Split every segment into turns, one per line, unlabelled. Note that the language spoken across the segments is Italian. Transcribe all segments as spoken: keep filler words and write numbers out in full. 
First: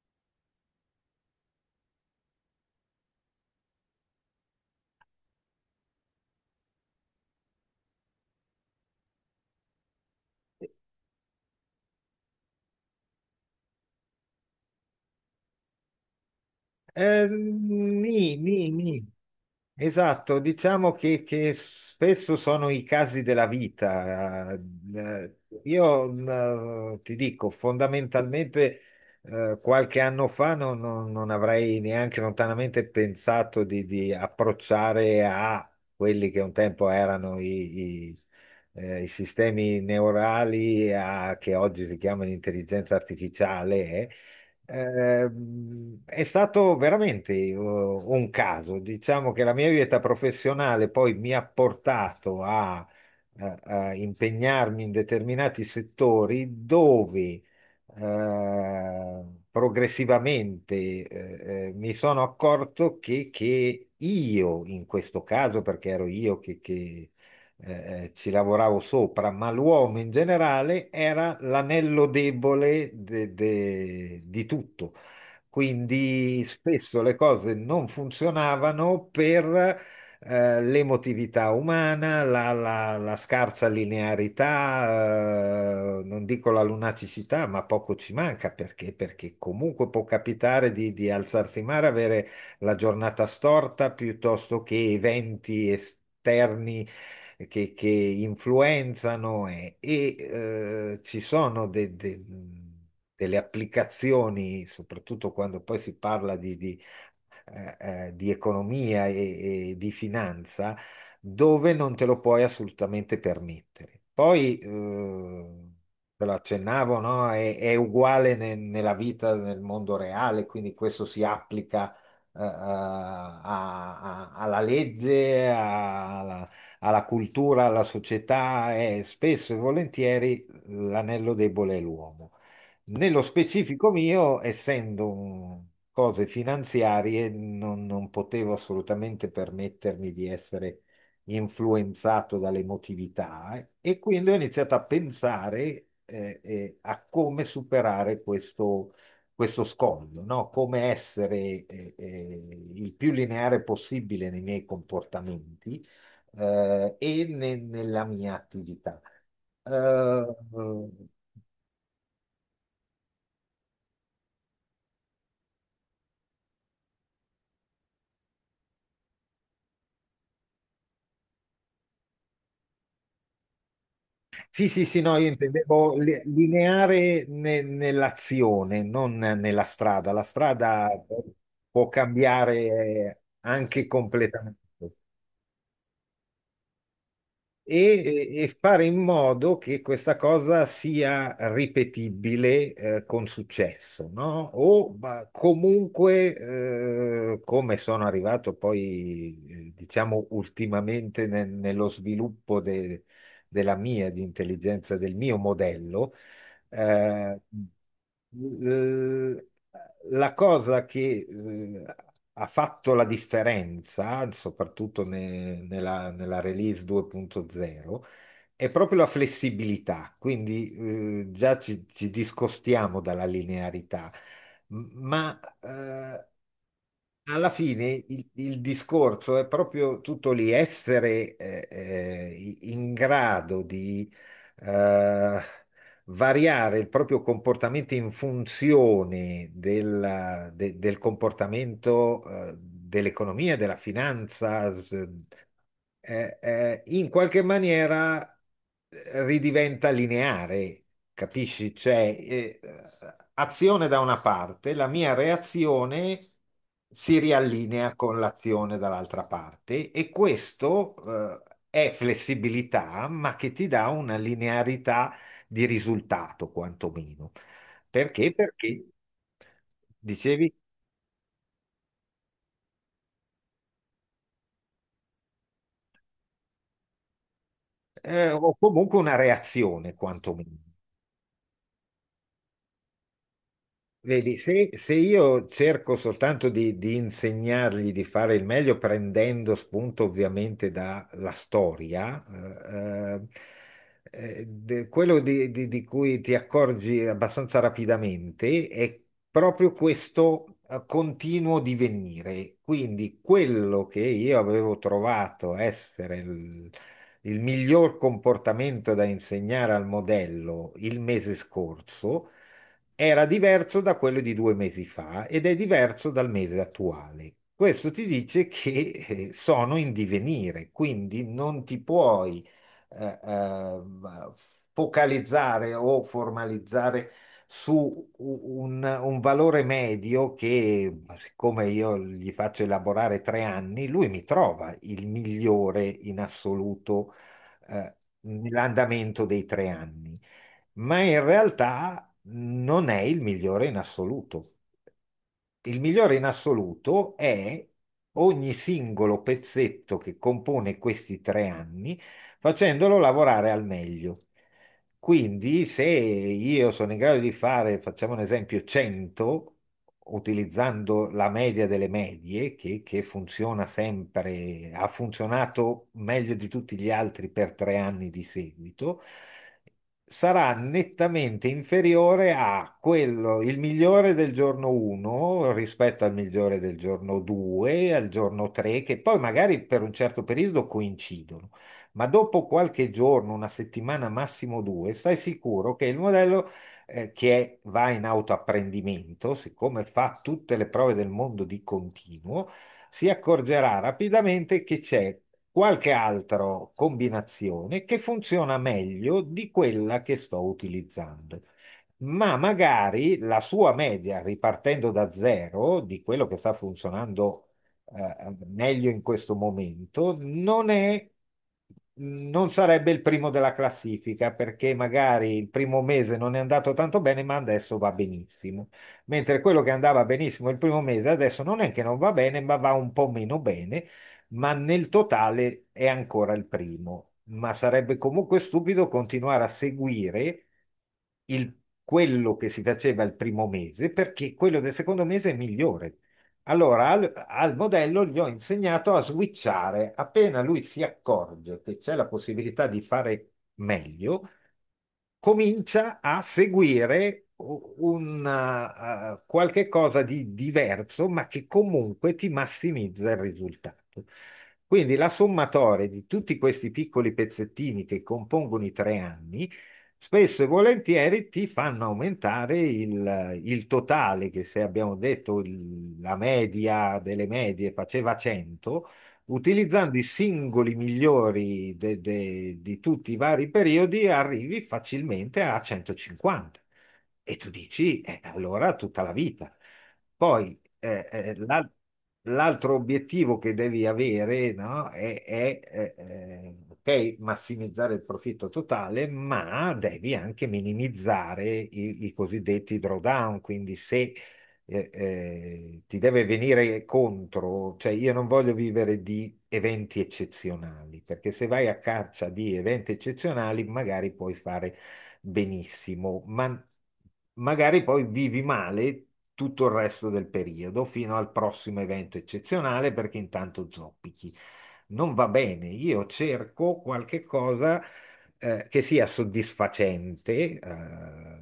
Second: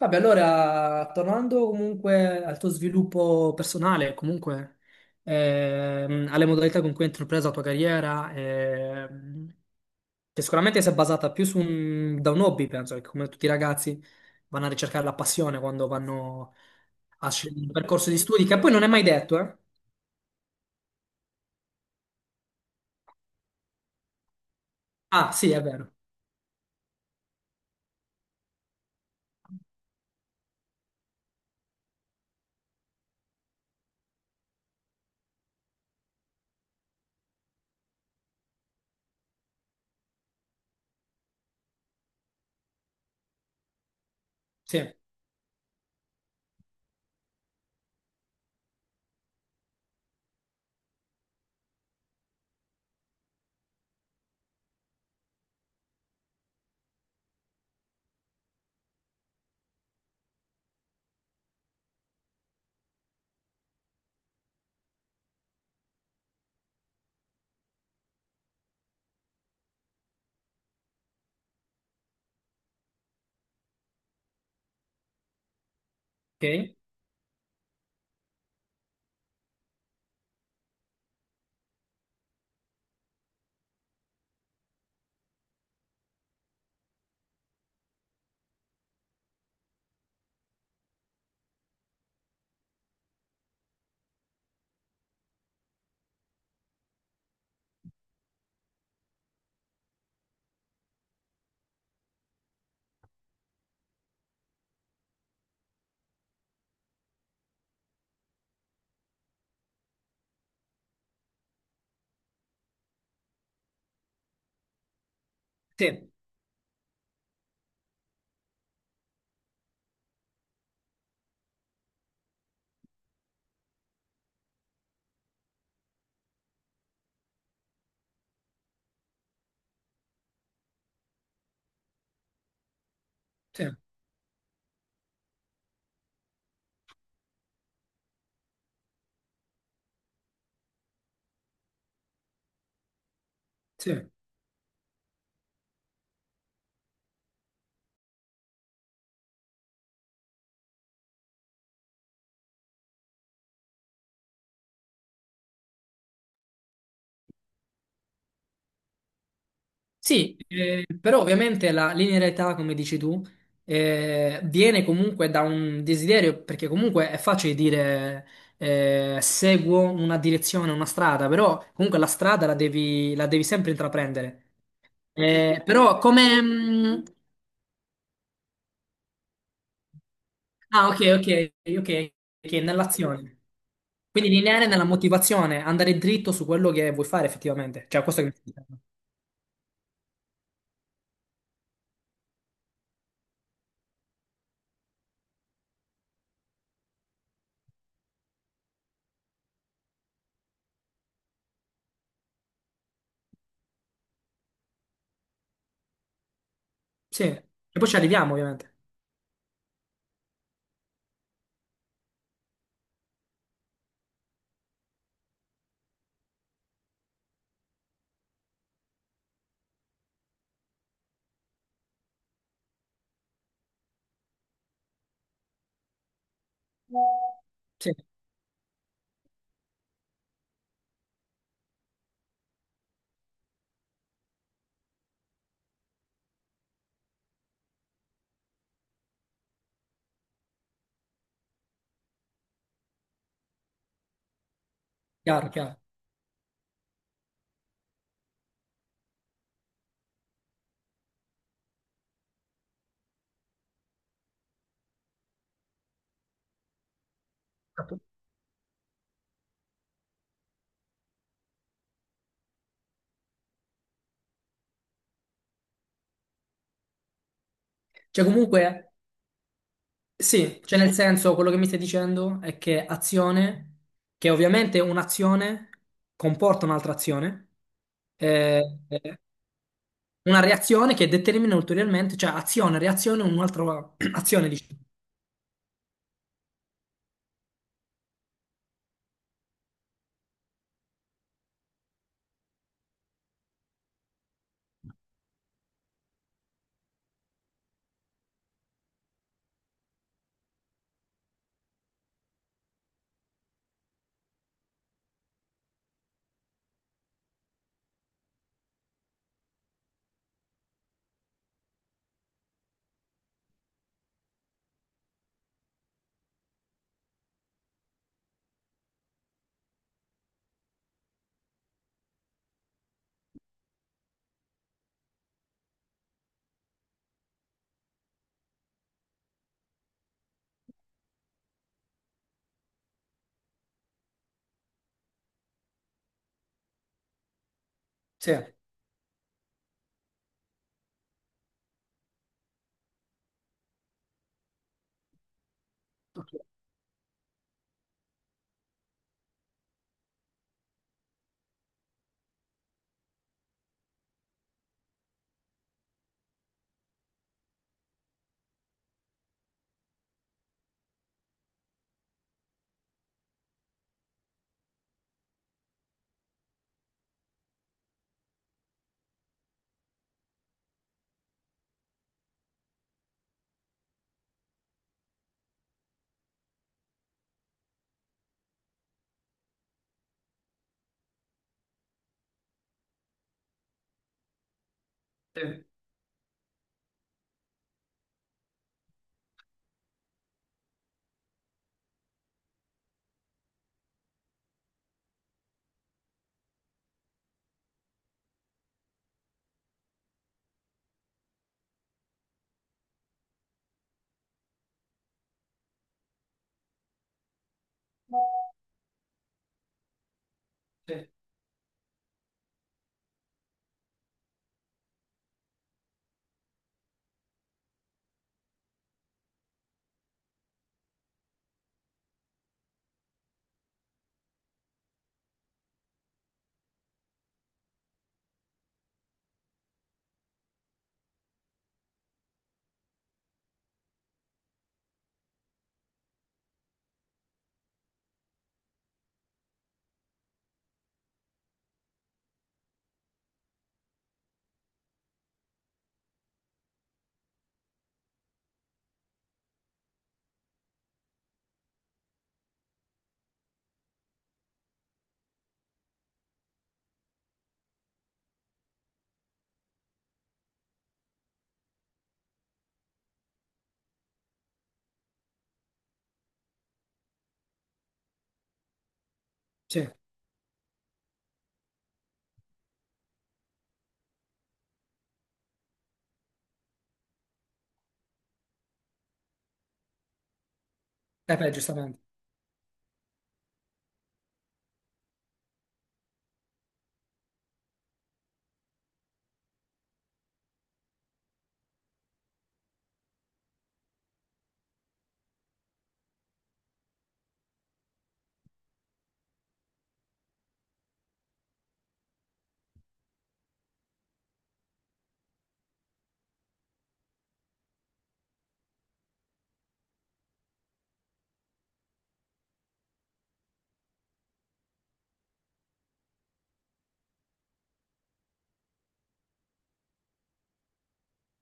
Vabbè, allora, tornando comunque al tuo sviluppo personale, comunque ehm, alle modalità con cui hai intrapreso la tua carriera, ehm, che sicuramente si è basata più su un, da un hobby, penso, che come tutti i ragazzi vanno a ricercare la passione quando vanno
Eh,
a scegliere un percorso di
nì,
studi, che
nì,
poi non è mai
nì.
detto, eh?
Esatto, diciamo che, che spesso sono i casi della vita.
Ah,
Eh,
sì, è vero.
Io mm, eh, ti dico, fondamentalmente eh, qualche anno fa non, non- non avrei neanche lontanamente pensato di, di approcciare a quelli che un tempo erano i, i- eh, i sistemi neurali a- che oggi si chiamano intelligenza artificiale. eh.
Sì,
Ehm, è stato veramente eh, un caso. Diciamo che la mia vita professionale poi mi ha portato a, a- a impegnarmi in determinati settori dove eh, progressivamente eh, eh, mi sono accorto che, che io, in questo caso, perché ero io eh, eh, ci lavoravo sopra, ma l'uomo in generale era l'anello debole de- de- di tutto. Quindi
ok.
spesso le cose non funzionavano per eh, l'emotività umana, la, la- la scarsa linearità, eh, non dico la lunacicità, ma poco ci manca perché, perché comunque può capitare di, di alzarsi in mare, avere la giornata storta piuttosto che eventi esterni che, che influenzano e, e, eh, ci sono de- de- delle applicazioni, soprattutto quando poi si parla di, di eh, eh, di economia e, e di finanza dove non te lo puoi assolutamente permettere. Poi, eh,
Sì,
te lo accennavo, no? È, è uguale ne- nella vita, nel mondo reale, quindi questo si applica. eh, eh, a- a- alla legge, a- alla, alla cultura, alla società e spesso e volentieri l'anello debole è l'uomo. Nello
sì,
specifico mio, essendo un- cose finanziarie, non, non potevo assolutamente permettermi di essere influenzato dall'emotività eh, e
sì.
quindi ho iniziato a pensare eh, eh, a come superare questo, questo scoglio, no? Come essere eh, eh, il più lineare possibile nei miei comportamenti eh, e ne- nella mia attività. Eh,
Sì, eh, però ovviamente la linearità, come dici tu, eh, viene comunque da un desiderio, perché comunque è facile dire eh, seguo una direzione, una strada, però comunque la strada la devi, la devi sempre intraprendere.
Sì, sì, sì, no, io
Eh,
intendevo
però
li-
come... mm,
lineare ne- nell'azione, non nella strada. La
ah,
strada
ok, ok, ok,
può
ok, ok,
cambiare
nell'azione.
anche
Quindi
completamente
lineare nella motivazione, andare dritto su quello che vuoi fare effettivamente. Cioè, questo che
e,
mi stai
e
dicendo.
fare in modo che questa cosa sia ripetibile, eh, con successo, no? O ma comunque, eh, come sono arrivato poi, eh, diciamo, ultimamente ne- nello sviluppo de- della mia, di intelligenza, del mio modello,
Sì,
eh,
e poi ci arriviamo ovviamente.
la cosa che eh, ha fatto la differenza, soprattutto ne- nella, nella release due punto zero, è proprio la flessibilità. Quindi eh, già ci, ci discostiamo dalla linearità, M- ma eh, alla
Sì,
fine il, il discorso è proprio tutto lì, essere eh, eh, in grado di eh, variare il proprio comportamento in funzione della- de- del comportamento, eh, dell'economia, della finanza, s-
chiaro, chiaro.
eh, eh, in qualche maniera eh, ridiventa lineare, capisci? Cioè, eh, azione da una parte, la mia reazione si riallinea
Esatto.
con l'azione dall'altra parte e questo, eh, è flessibilità, ma che ti dà una linearità di risultato quantomeno.
Cioè,
Perché? Perché
comunque...
dicevi,
Sì, cioè nel senso quello che mi stai dicendo è che azione, che ovviamente un'azione comporta un'altra azione,
eh, o
eh,
comunque una
eh,
reazione
una
quantomeno.
reazione che determina ulteriormente, cioè azione, reazione, un'altra
Vedi,
azione,
se,
diciamo.
se io cerco soltanto di, di insegnargli di fare il meglio, prendendo spunto ovviamente dalla storia, eh, eh, de- quello di, di- di cui ti accorgi abbastanza rapidamente è proprio questo eh, continuo divenire. Quindi quello che io avevo trovato essere il il miglior comportamento da insegnare al modello il mese scorso era diverso da quello di due mesi fa ed è diverso dal mese attuale. Questo ti dice che eh, sono in divenire, quindi non ti puoi eh, eh, focalizzare o formalizzare su un, un valore medio che, siccome io gli faccio elaborare tre anni, lui mi trova il migliore in assoluto eh,
Sì, ok,
nell'andamento dei tre anni ma in realtà non è il migliore in assoluto. Il migliore in assoluto è ogni singolo pezzetto che compone questi tre anni, facendolo lavorare al meglio. Quindi, se io sono in grado di fare, facciamo un esempio, cento, utilizzando la media delle medie, che, che funziona sempre, ha funzionato meglio di tutti gli altri per tre anni di seguito, sarà nettamente inferiore a quello, il migliore del giorno uno rispetto al migliore del giorno due, al giorno tre, che poi magari per un certo periodo coincidono, ma dopo qualche giorno, una settimana, massimo due, stai
sì,
sicuro che il modello eh, che è- va in autoapprendimento, siccome fa tutte le prove del mondo di continuo, si accorgerà rapidamente che c'è qualche altra combinazione che funziona meglio di quella che sto utilizzando. Ma magari la sua media, ripartendo da zero, di quello che sta funzionando eh, meglio in questo momento, non
sì,
è, non sarebbe il primo della classifica perché magari il primo mese non è andato tanto bene, ma adesso va benissimo. Mentre quello che andava benissimo il primo mese, adesso non è che non va bene, ma va un po' meno bene, ma nel totale è ancora il primo. Ma sarebbe comunque stupido continuare a seguire il- quello che si faceva il primo mese, perché quello del secondo mese è migliore. Allora, al, al modello gli ho insegnato a switchare. Appena lui si accorge che c'è la possibilità di fare meglio, comincia a seguire u- un eh, eh, qualche cosa di diverso, ma che comunque ti massimizza il risultato. Quindi la sommatoria di tutti questi piccoli pezzettini che compongono i tre anni, spesso e volentieri ti fanno aumentare il, il totale, che se abbiamo detto il- la media delle medie faceva cento,
sì,
utilizzando
eh
i singoli migliori de- de- di tutti i vari periodi, arrivi facilmente a centocinquanta. E tu dici, eh, allora tutta la vita. Poi eh, eh,
beh,
l'al-
giustamente,
l'altro obiettivo che devi avere, no, è, è, eh, eh, ok, massimizzare il profitto totale, ma devi anche minimizzare i, i cosiddetti drawdown. Quindi se eh, eh, ti deve venire contro, cioè io non voglio vivere di eventi eccezionali, perché se vai a caccia di eventi eccezionali magari puoi fare benissimo, ma magari poi vivi male tutto il resto del periodo fino al prossimo evento eccezionale perché intanto zoppichi. Non va bene, io cerco qualche cosa eh, che sia soddisfacente, eh,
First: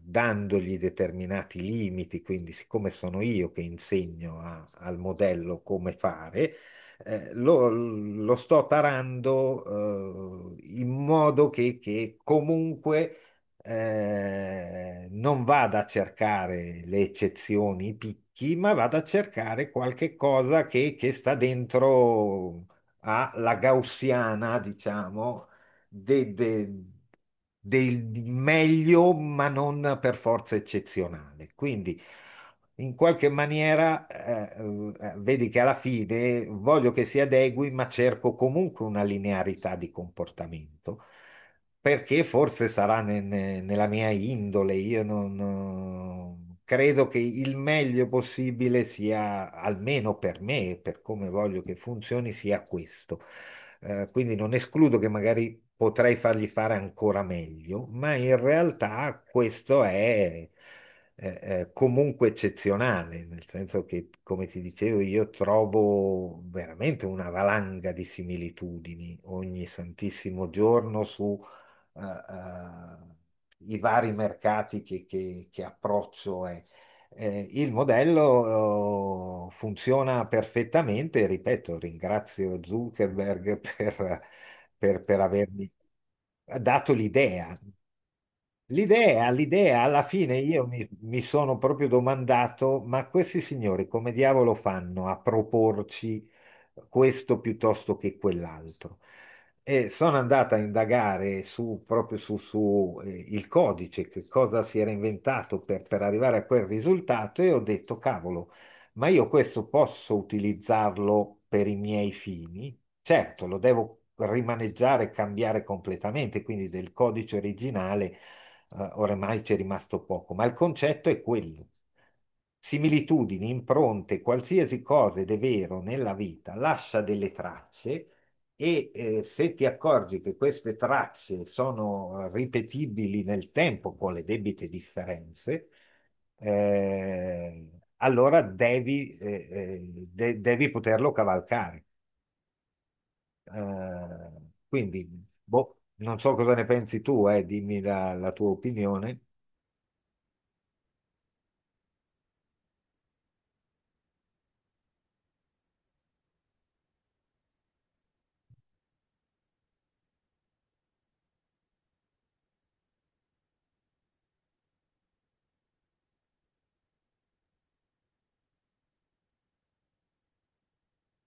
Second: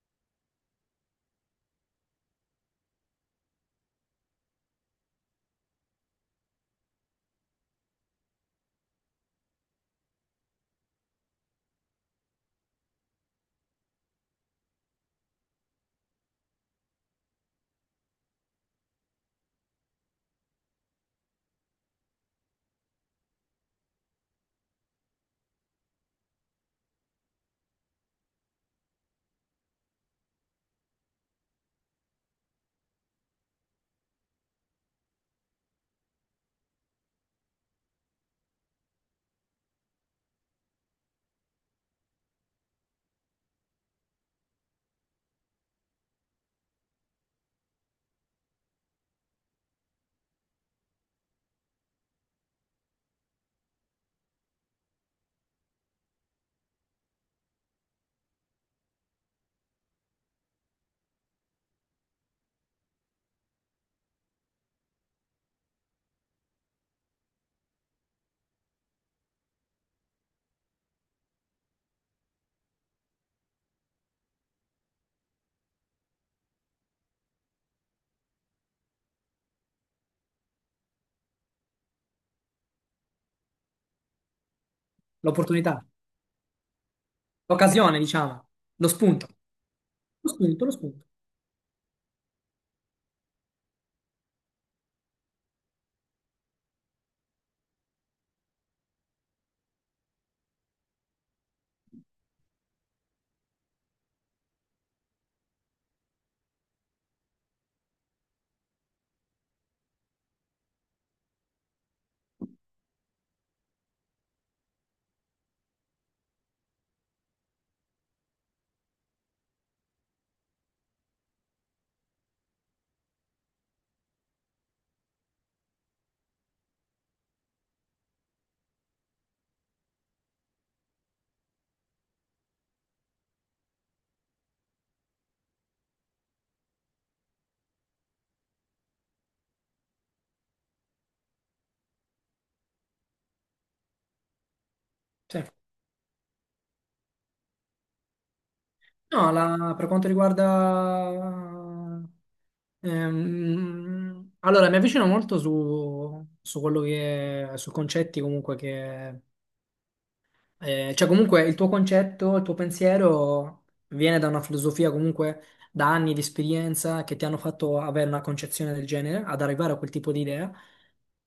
dandogli determinati limiti, quindi siccome sono io che insegno a- al modello come fare, eh, lo, lo sto tarando, eh, in modo che, che comunque eh, non vada a cercare le eccezioni, i picchi, ma vada a cercare qualche cosa che, che sta dentro alla gaussiana, diciamo, de- de- del meglio, ma non per forza eccezionale. Quindi, in qualche maniera, eh, eh, vedi che alla fine voglio che si adegui, ma cerco comunque una linearità di comportamento perché forse sarà ne- ne- nella mia indole, io non, non- credo che il meglio possibile sia, almeno per me, per come voglio che funzioni, sia questo. Eh, quindi non escludo che magari potrei fargli fare ancora meglio, ma in realtà questo è eh, eh, comunque eccezionale, nel senso che, come ti dicevo, io trovo veramente una valanga di similitudini ogni santissimo giorno su eh, eh, i vari mercati che, che- che approccio è. Eh, il modello eh, funziona perfettamente, ripeto, ringrazio Zuckerberg per, per- per avermi
l'opportunità,
dato l'idea.
l'occasione, diciamo, lo spunto,
L'idea, l'idea, alla
lo
fine io
spunto, lo
mi,
spunto,
mi sono proprio domandato, ma questi signori come diavolo fanno a proporci questo piuttosto che quell'altro? E sono andata a indagare su, proprio su, su, eh, il codice, che cosa si era inventato per, per arrivare a quel risultato e ho detto, cavolo, ma io questo posso utilizzarlo per i miei fini? Certo, lo devo rimaneggiare e cambiare completamente, quindi del codice originale, eh, oramai c'è rimasto poco, ma il concetto è quello. Similitudini, impronte, qualsiasi cosa ed è vero nella vita, lascia delle tracce e eh, se ti accorgi che queste tracce sono ripetibili nel tempo con le debite differenze, eh, allora devi, eh, eh, de- devi poterlo cavalcare. Eh, quindi,
sì.
boh, non so cosa ne pensi tu, eh, dimmi la, la tua opinione.
No, la- per quanto riguarda... ehm, allora, mi avvicino molto su, su quello che... su concetti comunque che... eh, cioè comunque il tuo concetto, il tuo pensiero viene da una filosofia comunque da anni di esperienza che ti hanno fatto avere una concezione del genere, ad arrivare a quel tipo di idea.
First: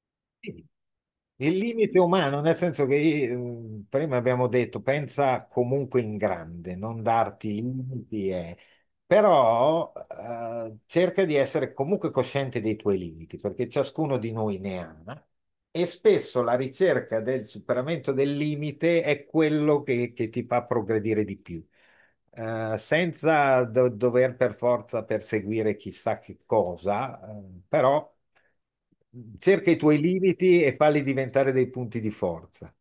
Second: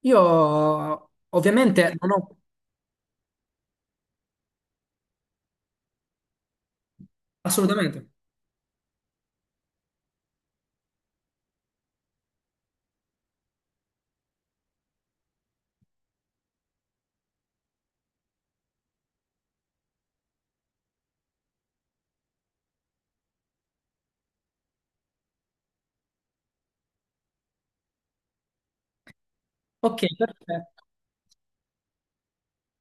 Io
Sì, Il
ovviamente
limite
non ho...
umano, nel senso che eh, prima abbiamo detto, pensa comunque in grande, non darti
Assolutamente.
limiti, eh. Però eh, cerca di essere comunque cosciente dei tuoi limiti, perché ciascuno di noi ne ha, e spesso la ricerca del superamento del limite è quello che, che ti fa progredire di più eh, senza do- dover per forza perseguire chissà che cosa, eh, però cerca i tuoi
Ok,
limiti e
perfetto.
falli diventare dei punti di forza,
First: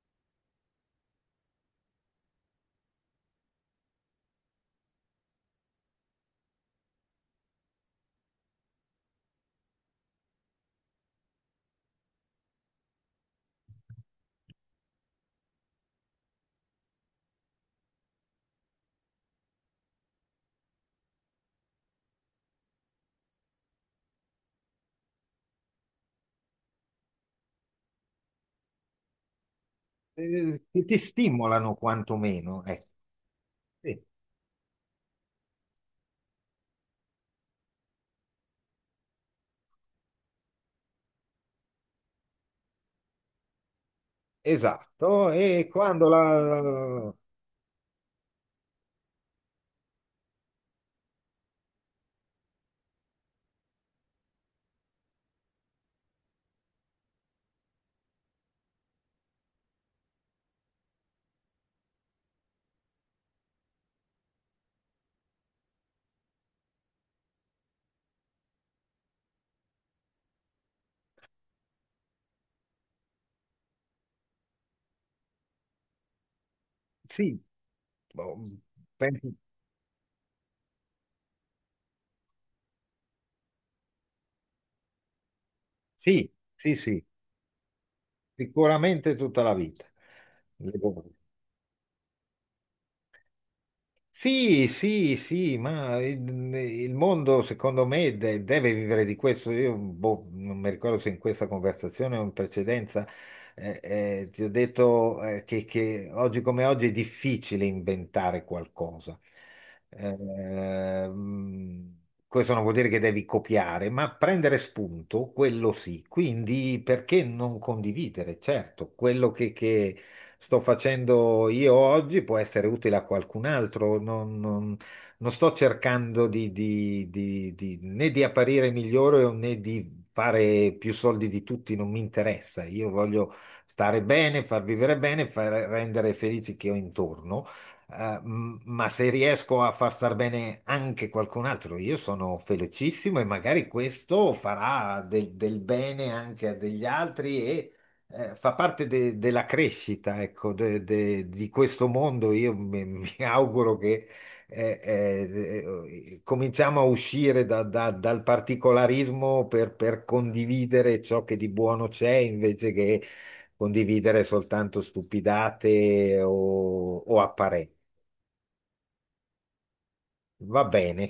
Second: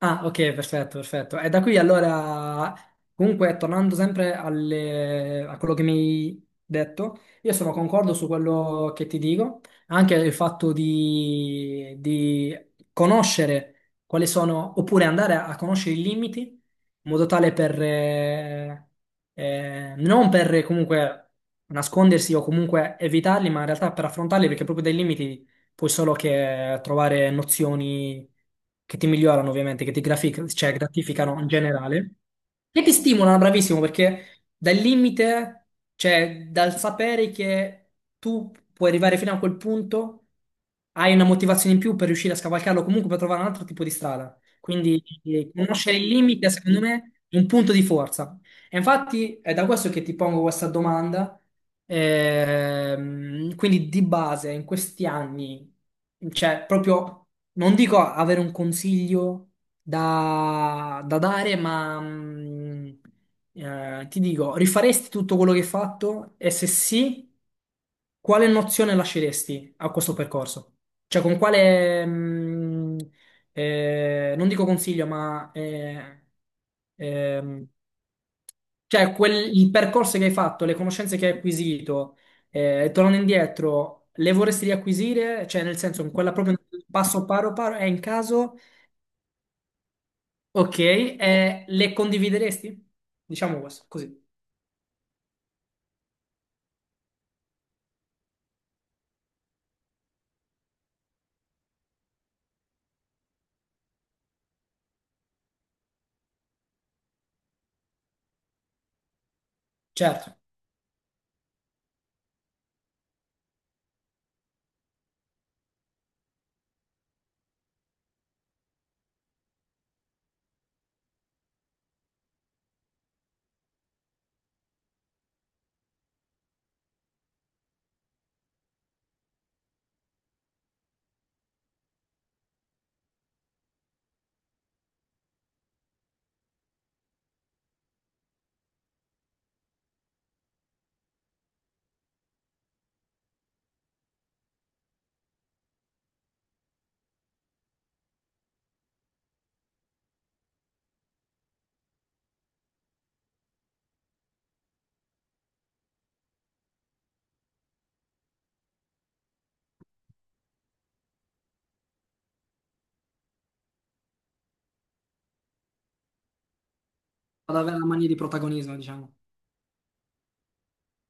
Ah, ok, perfetto, perfetto. E da qui allora, comunque, tornando sempre alle- a quello che mi hai detto, io sono concordo su quello che ti dico, anche il fatto di, di conoscere quali sono, oppure andare a conoscere i limiti, in modo tale per, eh, eh, non per comunque nascondersi o comunque evitarli, ma in realtà per affrontarli, perché proprio dai limiti puoi solo che trovare nozioni che ti migliorano ovviamente, che ti grafic-
eh,
cioè,
che ti
gratificano in
stimolano
generale
quantomeno.
e
Ecco.
ti stimolano, bravissimo,
Sì,
perché dal limite, cioè dal sapere che tu puoi arrivare fino a quel punto, hai una motivazione in più per riuscire a scavalcarlo comunque per trovare un altro tipo di strada. Quindi
esatto,
eh,
e
conoscere il
quando
limite, secondo
la...
me, è un punto di forza. E infatti è da questo che ti pongo questa domanda. Ehm, quindi di base in questi anni, cioè proprio, non dico avere un consiglio da, da dare, ma mm, eh, ti dico, rifaresti tutto quello che hai fatto? E se sì, quale nozione lasceresti a questo percorso? Cioè con quale, mm, eh, non dico consiglio, ma eh,
Sì,
ehm,
boh,
cioè,
penso-
quel- il percorso che hai fatto, le conoscenze che hai acquisito, eh, tornando indietro, le vorresti riacquisire? Cioè, nel senso, in
sì,
quella proprio
sì, sì,
passo paro paro, è in caso,
sicuramente tutta la vita.
ok, eh, le condivideresti? Diciamo questo, così.
Sì, sì, sì, ma il, il mondo secondo me de- deve vivere di questo. Io boh, non mi ricordo se in questa conversazione o in precedenza eh, eh, ti ho detto eh, che, che oggi come oggi è difficile inventare qualcosa.
Certo,
Ehm, questo non vuol dire che devi copiare, ma prendere spunto, quello sì. Quindi perché non condividere? Certo, quello sto facendo io oggi può essere utile a qualcun altro. Non, non- non sto cercando di, di- di- di- né di apparire migliore né di fare più soldi di tutti, non mi interessa. Io voglio stare bene, far vivere bene, far rendere felici chi ho intorno. Eh, m- ma se riesco a far star bene anche qualcun altro, io sono felicissimo e magari questo farà del, del bene anche a degli altri, eh, fa parte de- della crescita, ecco, de- de- di questo mondo. Io mi, mi auguro che eh, eh, eh, cominciamo a uscire da- da- dal particolarismo per, per condividere ciò che di buono c'è, invece che condividere soltanto stupidate o, o
ad
apparenze.
avere la mania di protagonismo, diciamo.
Va bene.